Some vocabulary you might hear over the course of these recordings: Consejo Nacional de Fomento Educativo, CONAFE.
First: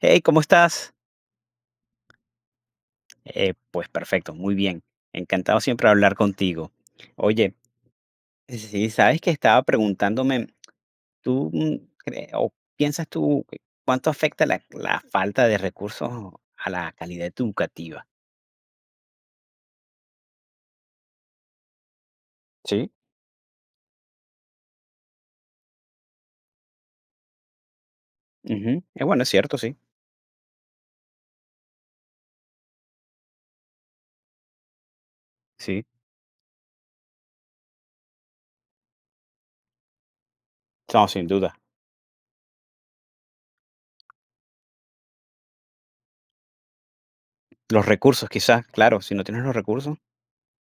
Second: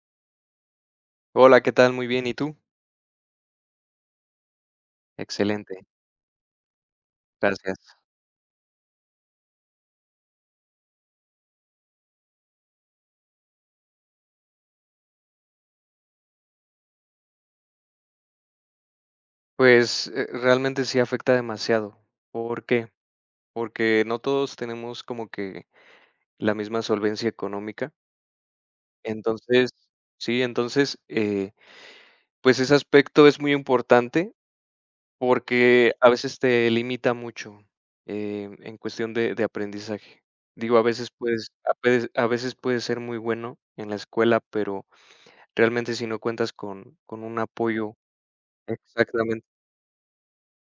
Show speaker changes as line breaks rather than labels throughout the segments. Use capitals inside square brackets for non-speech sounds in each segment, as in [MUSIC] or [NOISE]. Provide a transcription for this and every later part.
Hey, ¿cómo estás?
Hola, ¿qué tal? Muy bien, ¿y tú?
Pues perfecto, muy bien. Encantado
Excelente,
siempre de hablar contigo. Oye,
gracias.
sí, sabes que estaba preguntándome, ¿tú o piensas tú que cuánto afecta la falta de recursos a la calidad educativa?
Pues, realmente sí afecta demasiado. ¿Por qué?
Sí,
Porque no todos tenemos como que la misma solvencia económica.
ujú. Bueno, es cierto,
Entonces
sí,
sí, entonces, pues ese aspecto es muy importante
sí.
porque a veces te limita mucho, en cuestión de aprendizaje. Digo, a
No,
veces
sin
puedes
duda.
a veces puedes ser muy bueno en la escuela, pero realmente si no cuentas con un
Los
apoyo
recursos, quizás, claro, si no tienes
exactamente
los recursos,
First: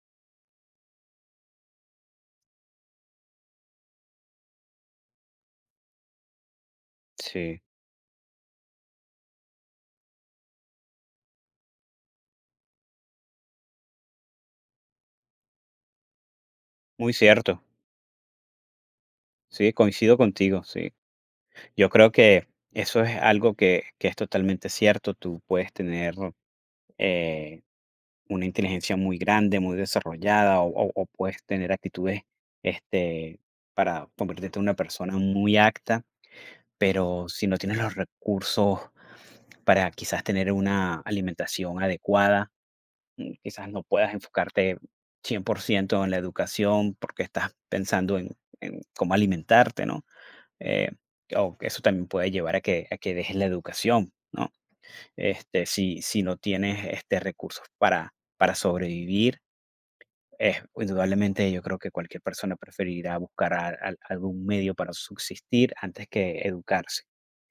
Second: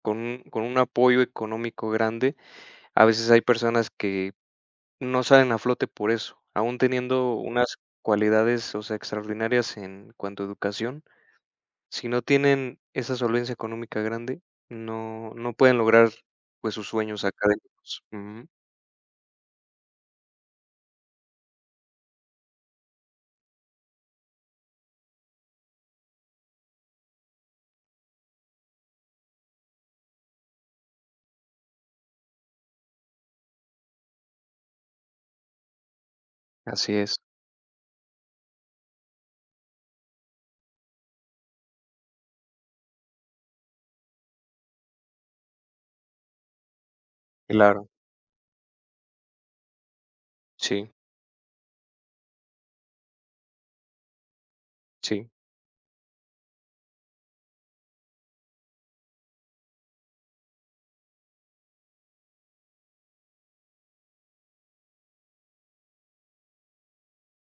con un apoyo económico grande, a veces hay personas que no salen a flote por eso, aún teniendo
sí,
unas cualidades, o sea, extraordinarias en cuanto a educación, si no tienen esa solvencia económica grande, no pueden lograr, pues, sus
muy
sueños
cierto.
académicos. Ujú.
Sí, coincido contigo, sí. Yo creo que eso es algo que es totalmente cierto. Tú puedes tener eh, una inteligencia muy grande, muy desarrollada, o puedes tener actitudes, este, para convertirte en una persona muy acta,
Así es,
pero si no tienes los recursos para quizás tener una alimentación adecuada, quizás no puedas enfocarte 100% en la educación porque estás
claro.
pensando en cómo alimentarte, ¿no?
Sí,
Eh, o que eso también puede llevar a que dejes la educación, ¿no?
sí,
Este, si no tienes, este, recursos para sobrevivir, indudablemente, yo creo que cualquier persona preferirá buscar a al algún medio para subsistir antes que educarse.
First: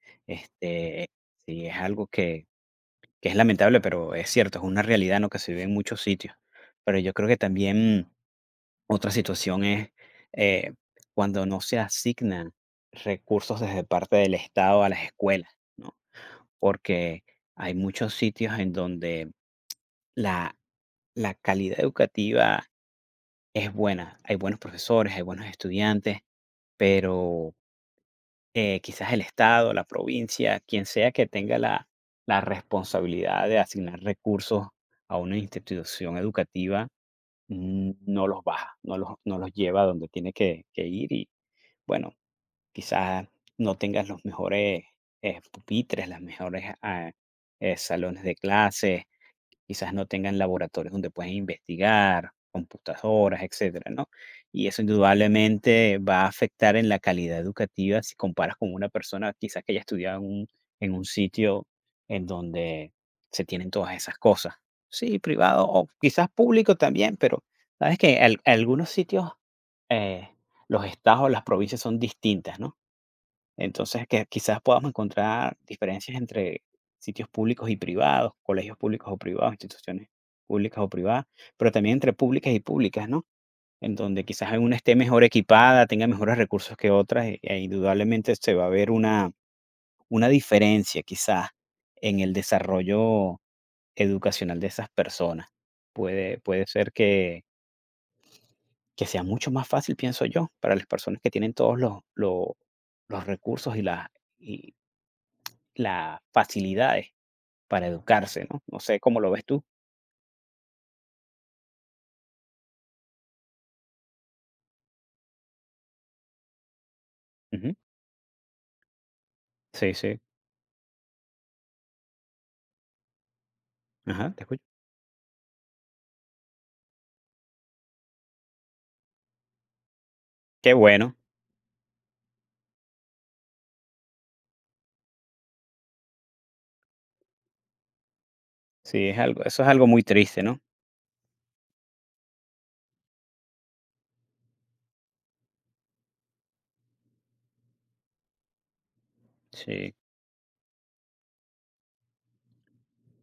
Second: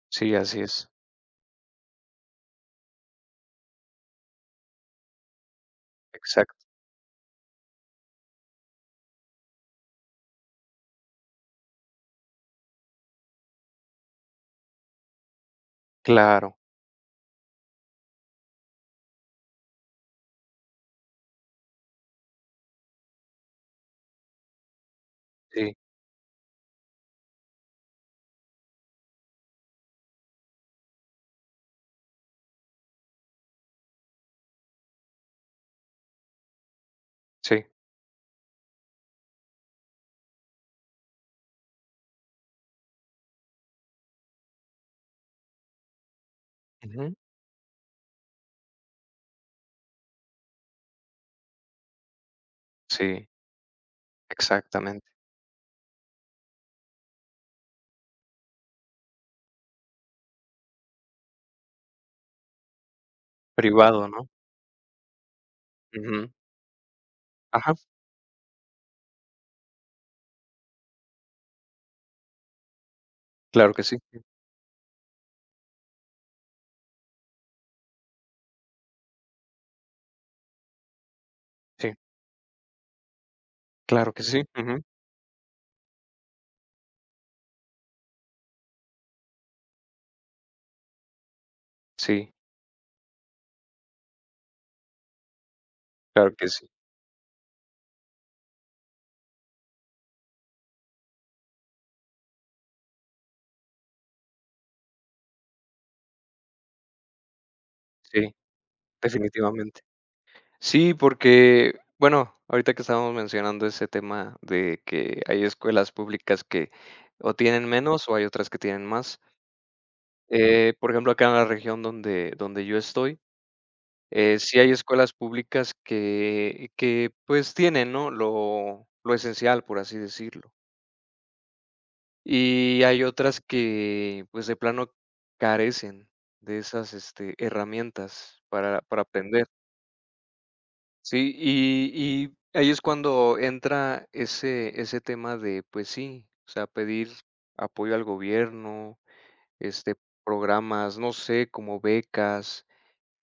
sí, así es.
Este, sí, es algo que es lamentable, pero es cierto, es una realidad, ¿no?, que se vive en muchos sitios.
Exacto.
Pero yo creo que también otra situación es, eh, cuando no se asignan recursos desde parte del Estado a las escuelas, ¿no?
Claro.
Porque hay muchos sitios en donde la la calidad educativa es buena, hay buenos profesores, hay buenos
Sí,
estudiantes, pero, quizás el estado, la provincia, quien sea que tenga la responsabilidad de asignar recursos a una institución educativa,
sí.
no los baja, no los lleva a donde tiene que ir y, bueno, quizás no tengas los mejores, pupitres, las mejores,
Ujú.
salones de clases, quizás no tengan laboratorios donde puedan investigar,
Sí,
computadoras, etcétera, ¿no? Y eso
exactamente.
indudablemente va a afectar en la calidad educativa si comparas con una persona quizás que haya estudiado en un sitio en donde se tienen todas
Privado,
esas
¿no?
cosas. Sí, privado o
Ujú.
quizás público también, pero
Ajá,
sabes que algunos sitios, eh, los estados, las provincias son distintas, ¿no?
claro que sí.
Entonces, que quizás podamos encontrar diferencias entre sitios públicos y privados, colegios públicos o privados, instituciones públicas o privadas, pero
Sí,
también entre públicas y públicas, ¿no? En
claro que
donde
sí.
quizás alguna
Ujú.
esté mejor equipada, tenga mejores recursos que otras, e indudablemente se va a ver una diferencia quizás en el
Sí,
desarrollo educacional de esas personas.
claro
Puede,
que
puede
sí,
ser que sea mucho más fácil, pienso yo, para las personas que tienen todos los recursos y las facilidades para
sí,
educarse, ¿no? No sé cómo lo ves tú.
definitivamente. Sí, porque, bueno, ahorita que estábamos mencionando ese tema de que hay escuelas públicas que o tienen
Ujú.
menos o hay otras que tienen más.
Sí, sí.
Por ejemplo, acá en la región donde yo estoy,
Ajá, te
sí
escucho.
hay escuelas públicas que, pues, tienen, ¿no?, lo esencial, por así decirlo.
Qué bueno.
Y hay otras que, pues, de plano carecen de esas, este, herramientas para
Sí, es algo,
aprender.
eso es algo muy triste, ¿no?
Sí, y ahí es cuando entra ese tema de, pues sí, o sea, pedir apoyo al gobierno, este,
Sí,
programas, no sé, como becas,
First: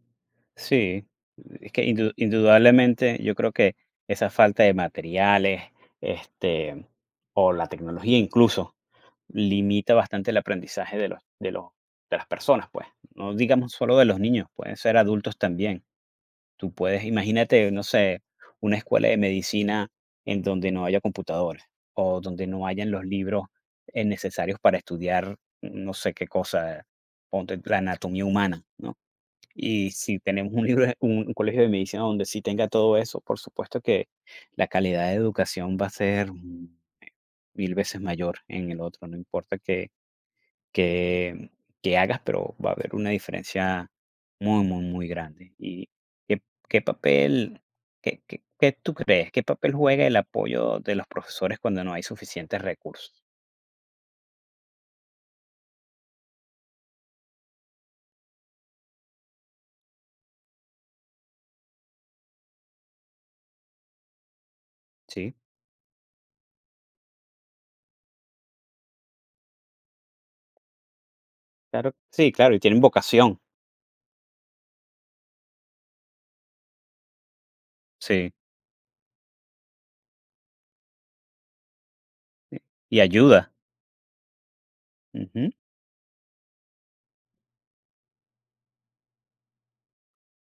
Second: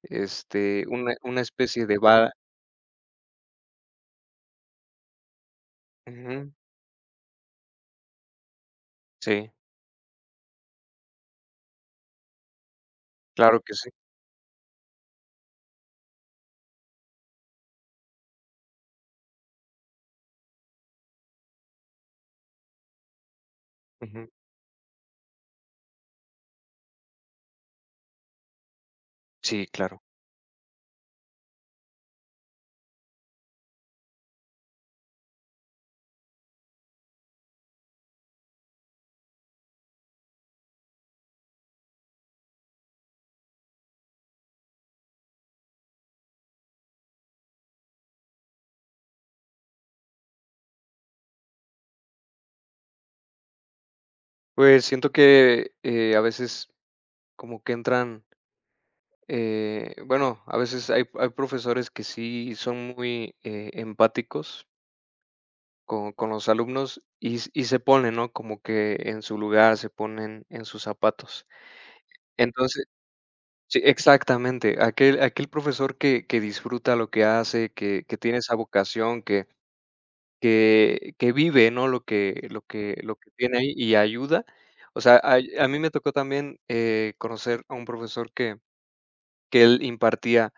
este,
sí.
una
Es que
especie de va
indudablemente yo creo que esa falta de materiales,
ujú,
este, o la tecnología incluso,
sí,
limita bastante el aprendizaje de de las personas, pues. No
claro
digamos
que sí,
solo de los niños, pueden ser adultos también. Tú puedes, imagínate, no sé, una escuela de medicina en donde no haya computadores o donde no hayan los libros
ujú,
necesarios para estudiar no sé qué cosa, ponte la anatomía humana, ¿no?
sí,
Y
claro.
si tenemos un libro, un colegio de medicina donde sí tenga todo eso, por supuesto que la calidad de educación va a ser mil veces mayor en el otro, no importa que que hagas, pero va a haber una diferencia muy, muy, muy grande. Qué qué papel qué tú crees? ¿Qué papel juega el apoyo de los profesores cuando no hay suficientes recursos?
Pues siento que, a veces como que entran, bueno, a veces hay profesores que sí son muy, empáticos.
Sí,
Con los alumnos y s y se ponen, ¿no? Como que en su lugar, se ponen en sus zapatos.
claro sí, claro, y tienen
Entonces
vocación,
sí, exactamente. Aquel profesor que disfruta lo que hace, que
sí,
tiene esa vocación, que vive, ¿no? Lo que
y ayuda.
tiene ahí y ayuda. O sea, a
Ujú.
mí me tocó también, conocer a un profesor que él impartía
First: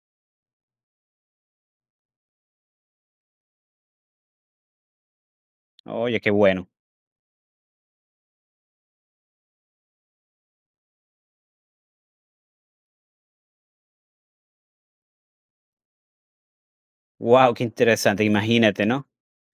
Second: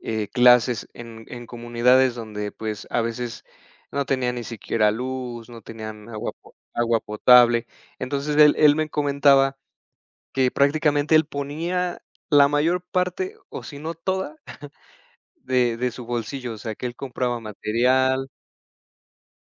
clases en comunidades donde pues a veces no tenían ni siquiera luz, no tenían
Oye, qué
agua,
bueno.
agua potable. Entonces él me comentaba que prácticamente él ponía la mayor parte, o si no toda, [LAUGHS] de su bolsillo, o sea, que él compraba
Wow, qué interesante,
material,
imagínate, ¿no?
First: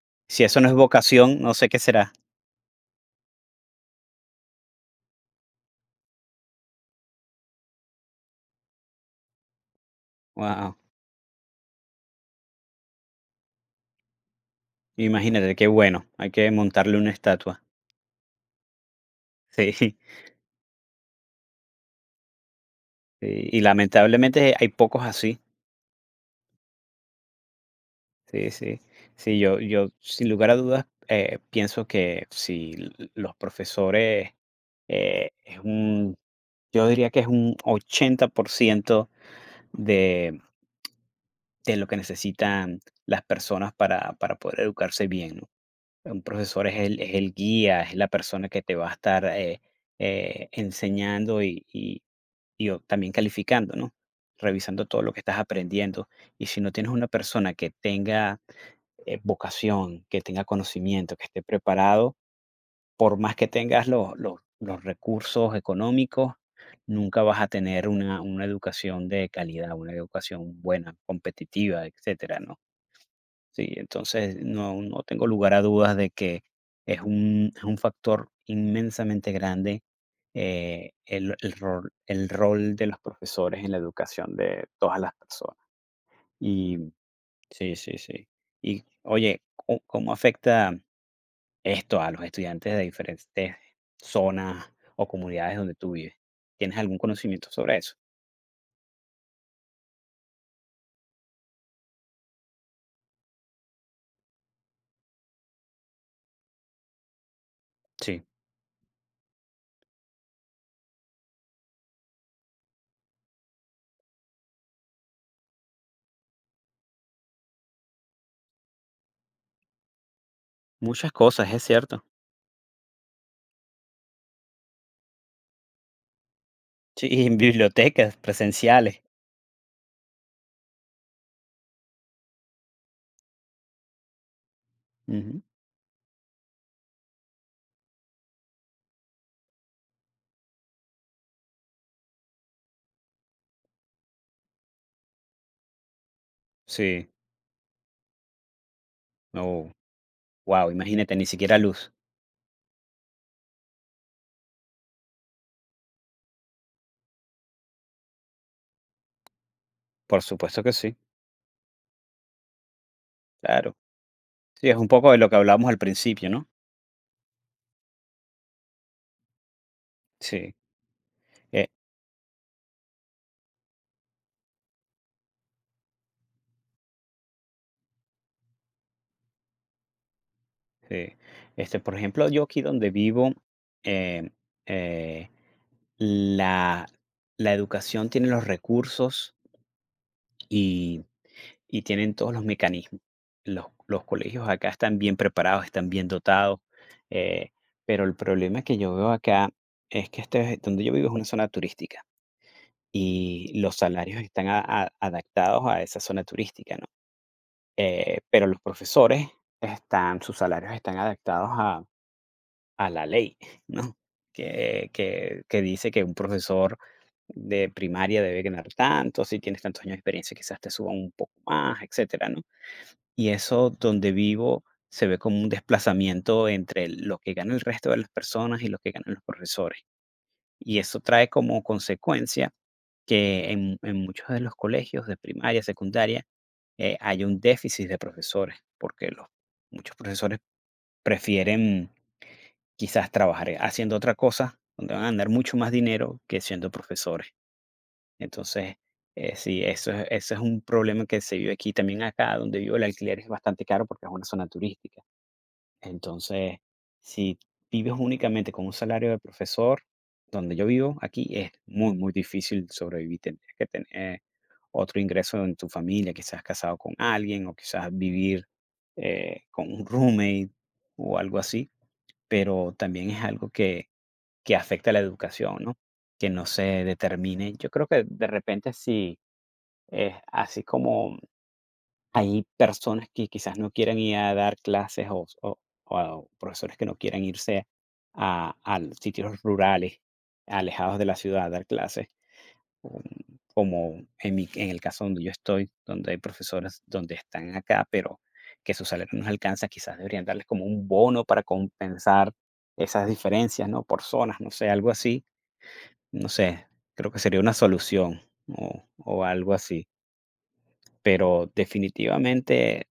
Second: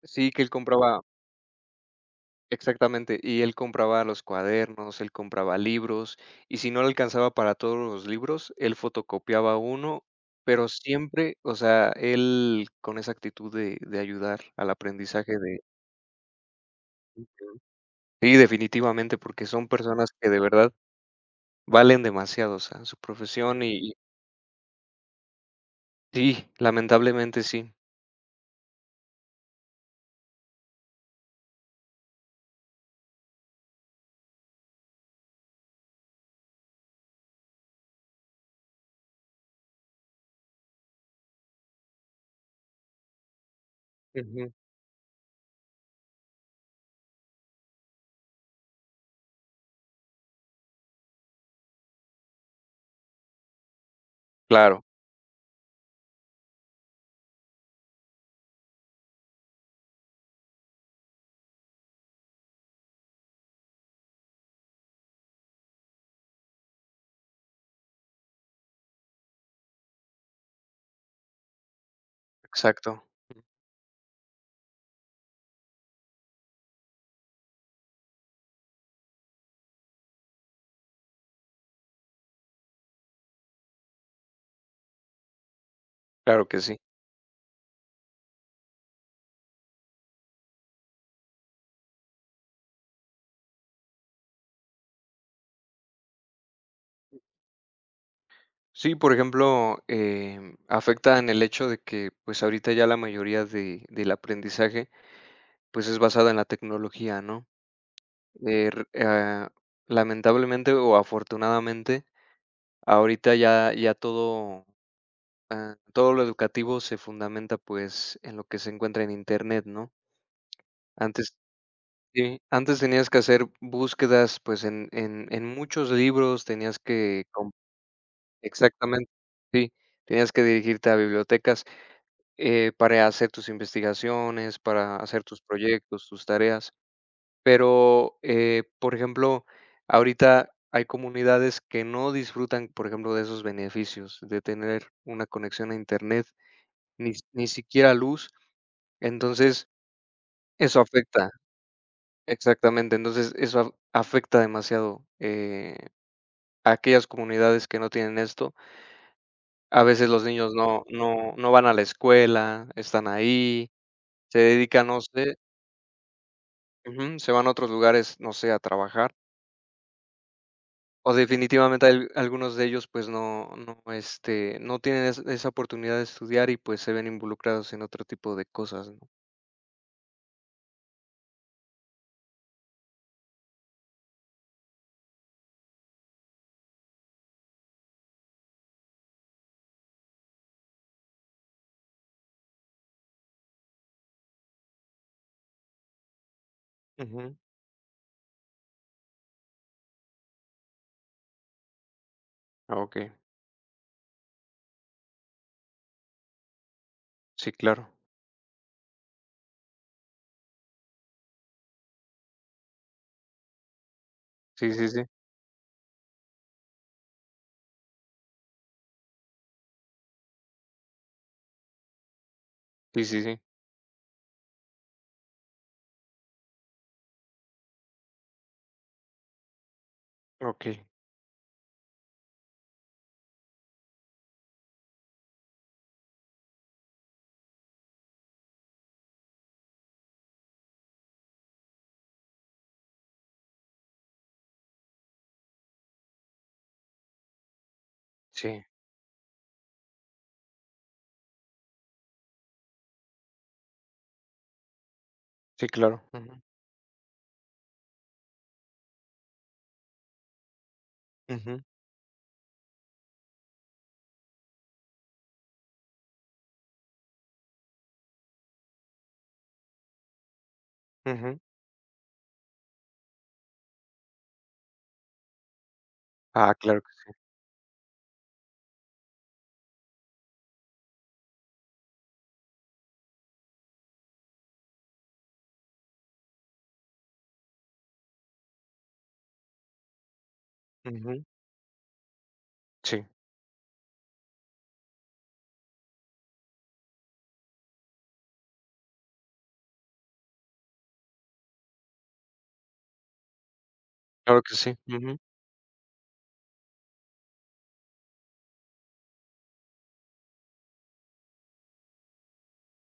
sí, que
Si
él
eso no es
compraba
vocación, no sé qué será.
Exactamente, y él compraba los cuadernos, él compraba libros, y si no le alcanzaba para todos los libros, él fotocopiaba uno, pero
Wow,
siempre, o sea, él con esa actitud de ayudar al aprendizaje
imagínate,
de
qué bueno. Hay que montarle una estatua.
sí, definitivamente, porque son
Sí, [LAUGHS] sí,
personas que de verdad valen demasiado, o sea, su
y
profesión y
lamentablemente hay pocos así.
sí, lamentablemente sí.
Sí, sí. Sí, yo sin lugar a dudas, pienso que si l los profesores, es un yo diría que es un 80% de de lo que necesitan las personas para
Ujú.
poder educarse bien, ¿no? Un profesor es es el guía, es la persona que te va a estar enseñando y también calificando, ¿no?
Claro,
Revisando todo lo que estás aprendiendo. Y si no tienes una persona que tenga vocación, que tenga conocimiento, que esté preparado, por más que tengas los recursos económicos, nunca vas a tener una educación de calidad, una educación buena, competitiva, etcétera, ¿no?
exacto,
Sí, entonces no tengo lugar a dudas de que es un factor inmensamente grande, el rol de los profesores en la educación de todas las personas.
claro que sí.
Y sí, sí, sí. Y oye, ¿co cómo afecta esto a los estudiantes de diferentes zonas o comunidades donde tú vives? ¿Tienes algún conocimiento sobre eso?
Sí, por ejemplo, afecta en el hecho de que, pues, ahorita ya la mayoría de del aprendizaje, pues, es basada en la tecnología, ¿no?
Sí,
Eh, r ah, lamentablemente o afortunadamente, ahorita ya todo, todo lo educativo se fundamenta, pues, en lo que se encuentra en Internet, ¿no?
muchas
Antes
cosas, es cierto.
sí, antes tenías que hacer búsquedas, pues, en muchos libros, tenías que
Sí, [LAUGHS] en
com
bibliotecas presenciales.
exactamente, sí, tenías que dirigirte a bibliotecas. Para hacer tus investigaciones, para hacer tus
Ujú.
proyectos, tus tareas. Pero, por ejemplo, ahorita hay comunidades que no disfrutan, por ejemplo, de esos beneficios, de tener una conexión a internet,
Sí,
ni siquiera luz. Entonces,
no. Wow,
eso
imagínate, ni
afecta,
siquiera luz.
exactamente. Entonces, afecta demasiado a aquellas comunidades que no tienen esto. A veces
Por
los niños
supuesto que sí,
no van a la escuela, están ahí,
claro.
se
Sí, es
dedican,
un
no
poco de lo
sé,
que hablábamos al principio, ¿no?
ujú, se van a otros lugares, no sé, a trabajar,
Sí,
o
eh,
definitivamente al algunos de ellos, pues, no, este, no tienen es esa oportunidad de estudiar y, pues, se ven involucrados en otro tipo de cosas, ¿no?
sí. Este, por ejemplo, yo aquí donde vivo, em, eh, la, la educación tiene los recursos y, y tienen todos los mecanismos. Los colegios acá están bien preparados, están bien dotados,
Ujú.
eh, pero el problema que yo veo acá es que este, donde yo vivo es una zona turística.
Ah, okey.
Y los salarios están a adaptados a esa zona turística, ¿no?
Sí, claro.
Pero los profesores están sus salarios están adaptados a la ley, [LAUGHS] ¿no?
Sí, sí,
Que
sí.
que que dice que un profesor de primaria debe ganar tanto, si tienes tantos años de experiencia, quizás te suban un poco más, etcétera, ¿no?
Sí, sí,
Y
sí.
eso donde vivo se ve como un desplazamiento entre lo que gana el resto de las personas y lo que ganan los profesores. Y
Okey.
eso trae como consecuencia que en muchos de los colegios de primaria, secundaria, hay un déficit de profesores, porque los muchos profesores prefieren quizás trabajar haciendo otra cosa, donde van a ganar mucho más dinero que siendo profesores.
Sí.
Entonces, sí, eso es un problema que se vive aquí. También acá donde vivo el alquiler es bastante caro porque es una zona turística.
Sí, claro. Ujú.
Entonces, si vives únicamente con un salario de profesor, donde yo vivo aquí, es
Ujú.
muy, muy difícil sobrevivir. Tendrías que tener otro ingreso en tu familia, quizás casado con alguien o quizás vivir con un roommate o
Ujú.
algo así. Pero también es algo que afecta a la educación, ¿no? Que no
Ah,
se
claro que
determine. Yo creo que de repente si es así como hay personas que quizás no quieran ir a dar clases o a profesores que no quieran irse a los sitios rurales,
sí.
alejados de la
Ujú.
ciudad a dar clases,
Sí.
mm, como en mi en el caso donde yo estoy, donde hay profesores donde están acá, pero que su salario no les alcanza, quizás deberían darles como un bono para compensar esas diferencias, ¿no? Por zonas,
Claro
no
que
sé,
sí.
algo
Ujú.
así, no sé, creo que sería una solución o algo así. Pero definitivamente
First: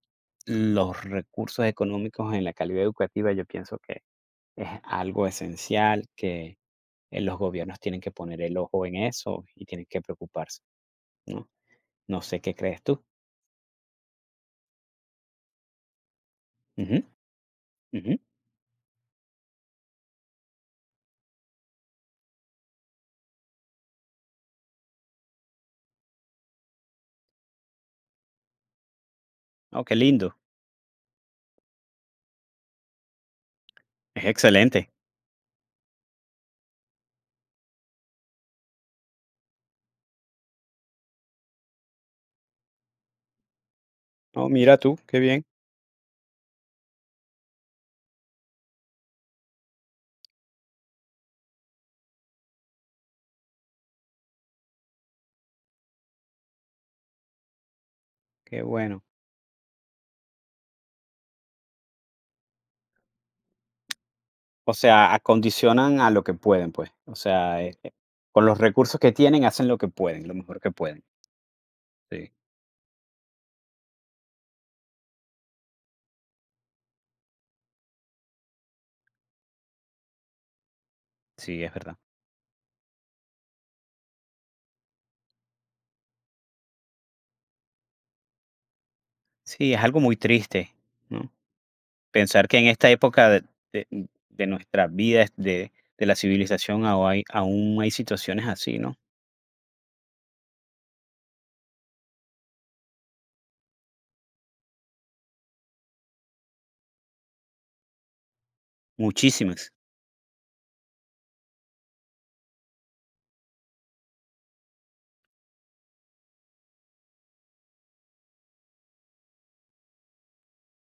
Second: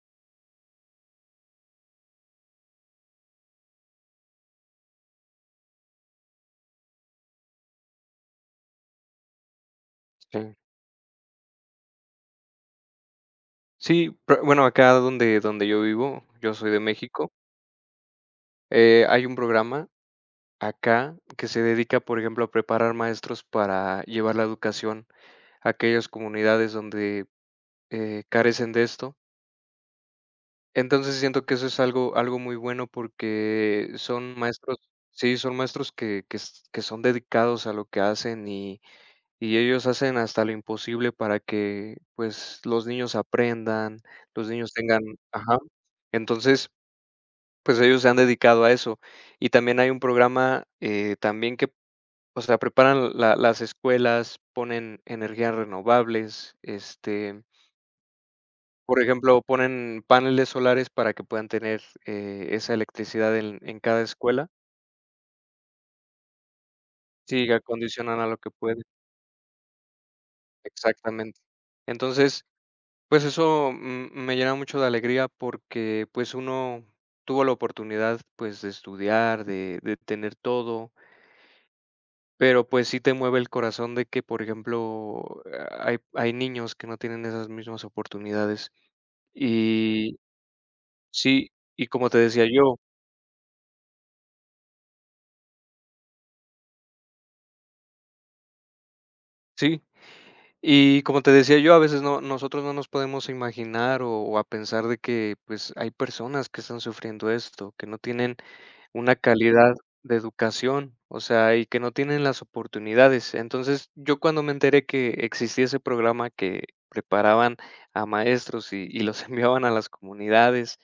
los recursos económicos en la calidad educativa yo pienso que es algo esencial, que los gobiernos tienen que poner el ojo en eso y tienen que
Sí.
preocuparse, ¿no? No sé qué crees tú.
Sí, pero bueno, acá donde yo vivo, yo soy de
Ujú,
México,
ujú.
hay un programa acá, que se dedica, por ejemplo, a preparar maestros para llevar la educación a aquellas comunidades donde, carecen de esto.
Oh, qué lindo.
Entonces, siento que eso es algo muy bueno porque
Es
son maestros
excelente.
sí, son maestros que s que son dedicados a lo que hacen y ellos hacen hasta lo imposible para que, pues, los niños aprendan, los
Oh,
niños
mira tú,
tengan
qué bien,
ajá. Entonces, pues, ellos se han dedicado a eso. Y también hay un programa, también que o sea, preparan la las escuelas, ponen energías renovables, este,
qué
por
bueno.
ejemplo, ponen paneles solares para que puedan tener, esa electricidad en cada escuela.
O sea, acondicionan a lo que pueden, pues. O
Sí,
sea,
acondicionan a lo
con
que
los
pueden.
recursos que tienen hacen lo que pueden, lo mejor que pueden.
Exactamente.
Sí,
Entonces, pues eso, me llena mucho de alegría porque, pues, uno tuvo la oportunidad, pues, de estudiar, de tener todo,
sí, es verdad.
pero, pues, sí te mueve el corazón de que, por ejemplo, hay niños que no tienen esas mismas oportunidades.
Sí, es algo muy
Y
triste, ¿no?
sí, y como te decía
Pensar que en
yo
esta época de mm, de nuestra vida, de la civilización, ao hay aún hay situaciones así, ¿no?
sí, y como te decía yo, a veces nosotros no nos podemos imaginar o a pensar de que, pues, hay personas que están sufriendo esto, que no tienen una calidad
Muchísimas.
de educación, o sea, y que no tienen las oportunidades. Entonces, yo cuando me enteré que existía ese programa que preparaban a maestros y los [LAUGHS] enviaban a las comunidades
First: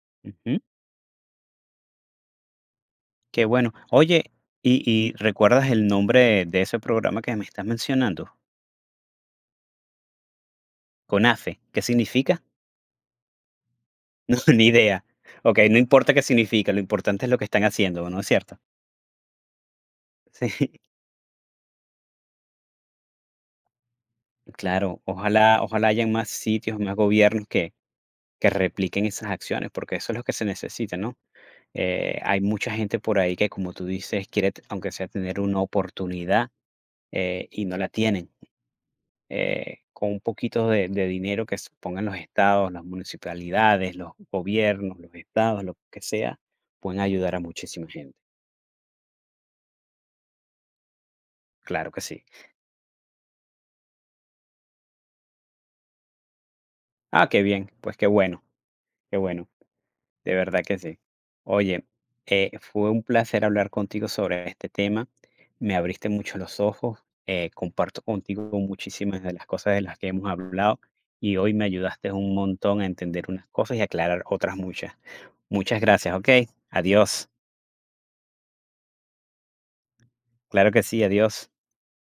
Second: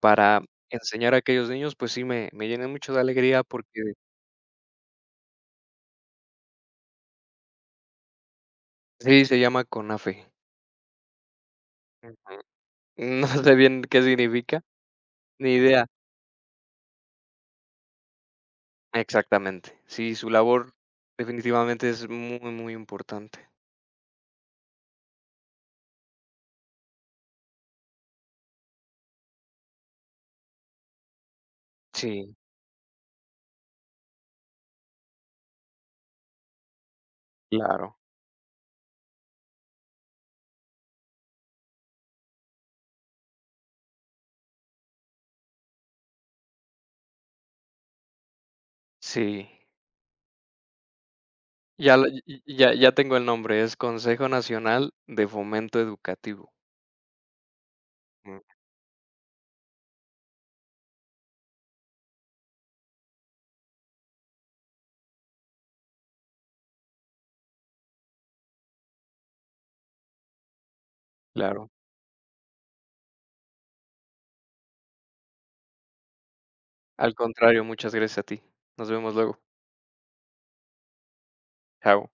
para
Ujú.
enseñar a aquellos niños, pues sí, me llené mucho de alegría
Qué bueno.
porque
Oye, y recuerdas el nombre de ese programa que me estás mencionando?
sí, se llama CONAFE.
CONAFE, ¿qué significa? [LAUGHS]
No sé bien qué
No,
significa,
ni idea.
ni
Okey, no
idea.
importa qué significa, lo importante es lo que están haciendo, ¿no es cierto? [LAUGHS]
Exactamente. Sí, su labor
Sí,
definitivamente es muy, muy importante.
claro, ojalá ojalá hayan más sitios, más gobiernos que repliquen esas acciones, porque eso es lo que se necesita, ¿no?
Sí,
Hay mucha gente por ahí que, como tú dices, quiere, aunque sea tener una oportunidad y no la
claro.
tienen. Con un poquito de dinero que se pongan los estados, las municipalidades, los gobiernos, los estados, lo que sea, pueden ayudar a muchísima gente.
Sí.
Claro
Ya
que
lo
sí.
ya tengo el nombre, es Consejo Nacional de Fomento Educativo.
Ah, qué bien. Pues qué
Mm,
bueno, qué bueno. De verdad que sí. Oye, fue un placer hablar contigo sobre este tema. Me abriste mucho los ojos. Eh, comparto contigo muchísimas de las cosas de las que hemos hablado y hoy me
claro.
ayudaste un montón a entender unas cosas y aclarar otras muchas. Muchas gracias, ¿ok?
Al
Adiós.
contrario, muchas gracias a ti. Nos vemos luego.
Claro que sí, adiós.
Chao.